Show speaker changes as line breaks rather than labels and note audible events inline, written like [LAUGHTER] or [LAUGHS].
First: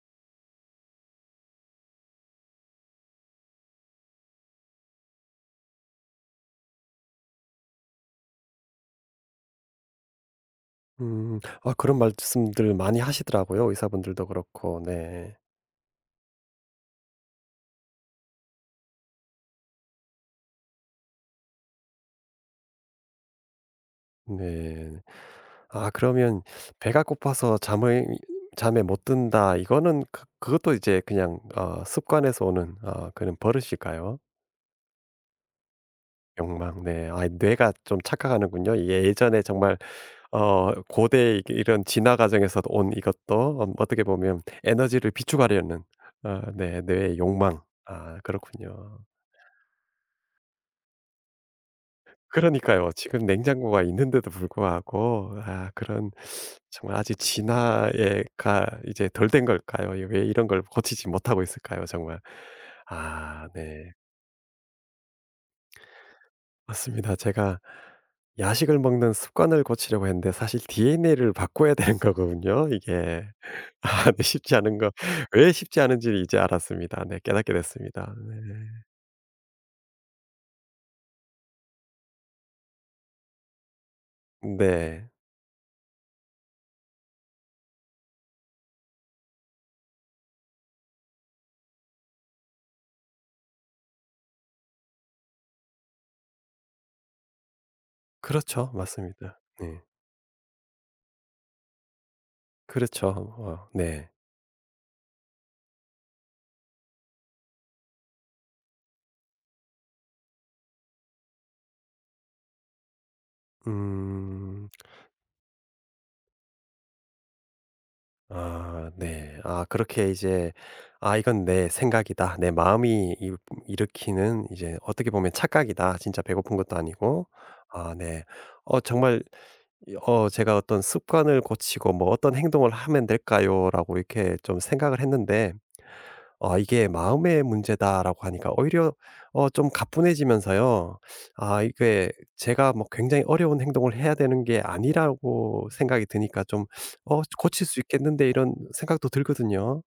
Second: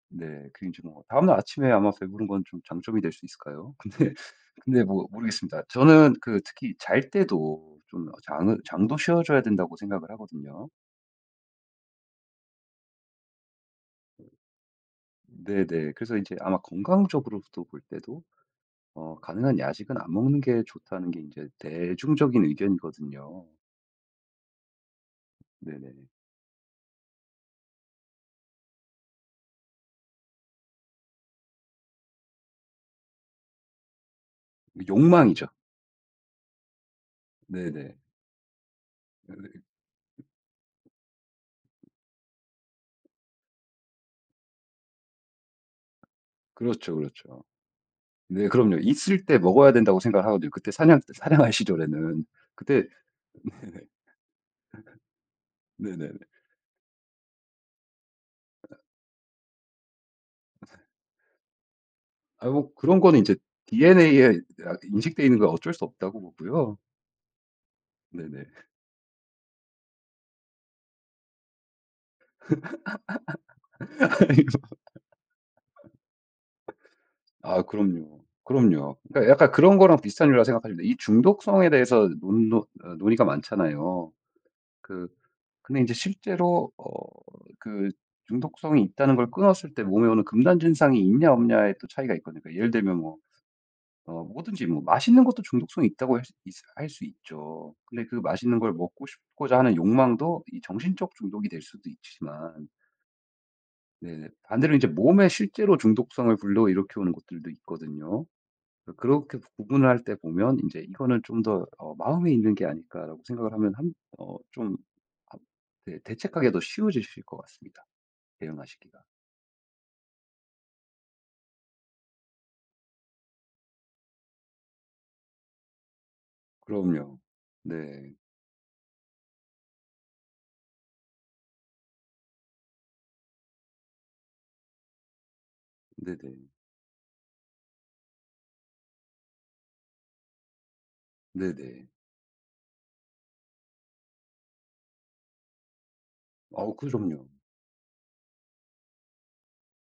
네. 그 인제 뭐 다음날 아침에 아마 배부른 건 좀 장점이 될 수 있을까요? 근데 근데 뭐 모르겠습니다. 저는 그 특히 잘 때도 좀 장은 장도 쉬어 줘야 된다고 생각을 하거든요.
음. 아 그런 말씀들 많이 하시더라고요 의사분들도 그렇고. 네.
네네. 그래서 이제 아마 건강적으로부터 볼 때도 어 "가능한 야식은 안 먹는게 좋다."는 게 인제 대중적인 의견이거든요.
네. 아
네네.
그러면 "배가 고파서 잠을 잠에 못 든다." 이거는 그 그것도 이제 그냥 어 습관에서 오는 어 그런 버릇일까요?
욕망이죠.
욕망. 네. 아이 뇌가
네네.
좀 착각하는군요.
어
예전에
네.
정말 어 고대 이게 이런 진화 과정에서도 온 이것도 뭐 어떻게 보면 에너지를 비축하려는 어 내
그렇죠,
뇌의
그렇죠.
욕망. 아
네. 그럼요.
그렇군요.
있을 때 먹어야 된다고 생각을 하거든요. 그때 사냥 사냥할 시절에는 그때
그러니까요. 지금 냉장고가 있는데도 불구하고 아
네네. [LAUGHS]
그런
네네네.
정말 아직 진화에 가
아
이제 덜 된 걸까요? 왜 이런 걸 고치지 못 하고 있을까요 정말.
아이 뭐 그런 거는 이제
아. 네.
DNA에 아 인식되어 있는 건 어쩔 수 없다고 보고요.
맞습니다. 제가
네네. [LAUGHS]
야식을 먹는 습관을 고치려고 했는데 사실 DNA를 바꿔야 되는
[LAUGHS] 아이고.
거군요 이게. 아 쉽지 않은 거 왜 쉽지 않은지 이제 알았습니다. 네
[LAUGHS]
깨닫게
아.
됐습니다.
그럼요.
네.
그럼요. 그러니까 약간 그런 거랑 비슷한 일이라고 생각하시면 돼요. 이 중독성에 대해서 논 노 어 논의가 많잖아요. 그
네.
근데 이제 실제로 어 그 중독성이 있다는 걸 끊었을 때 몸에 오는 금단 증상이 있냐 없냐에 또 차이가 있거든요. 예를 들면 뭐 어 뭐든지 뭐 맛있는 것도 중독성이 있다고 할 수 있스 할 수 있죠. 근데 그 맛있는
그렇죠.
걸 먹고
맞습니다.
싶고자 하는
네.
욕망도 이 정신적 중독이 될 수도 있지만
그렇죠. 어 네.
네네. 반대로 이제 몸에 실제로 중독성을 불러 일으켜 오는 것들도 있거든요. 그 그렇게 구분을 할 때 보면 인제 이거는 좀 더 어 '마음에 있는 게 아닐까.' 라고 생각을 하면 한 어
음.
좀 합 네 대책하기 더 쉬워지실 것 같습니다
아
대응하시기가.
네. 아 그렇게 이제 '아 이건 내 생각이다. 내 마음이 이 일으키는 이제 어떻게 보면 착각이다. 진짜 배고픈 것도
그럼요.
아니고.' 아
네.
네. 어 정말 이 어 제가 '어떤 습관을 고치고 뭐 어떤 행동을 하면 될까요?'라고 이렇게 좀 생각을 했는데
네네.
아 이게 "마음의 문제다."라고 하니까 오히려 어 좀 가뿐해지면서요 아
네네.
이게 제가 뭐 굉장히 어려운 행동을 해야 되는 게 아니라고 생각이 드니까 좀
아우
'어
그럼요.
고칠 수 있겠는데.' 이런 생각도 들거든요.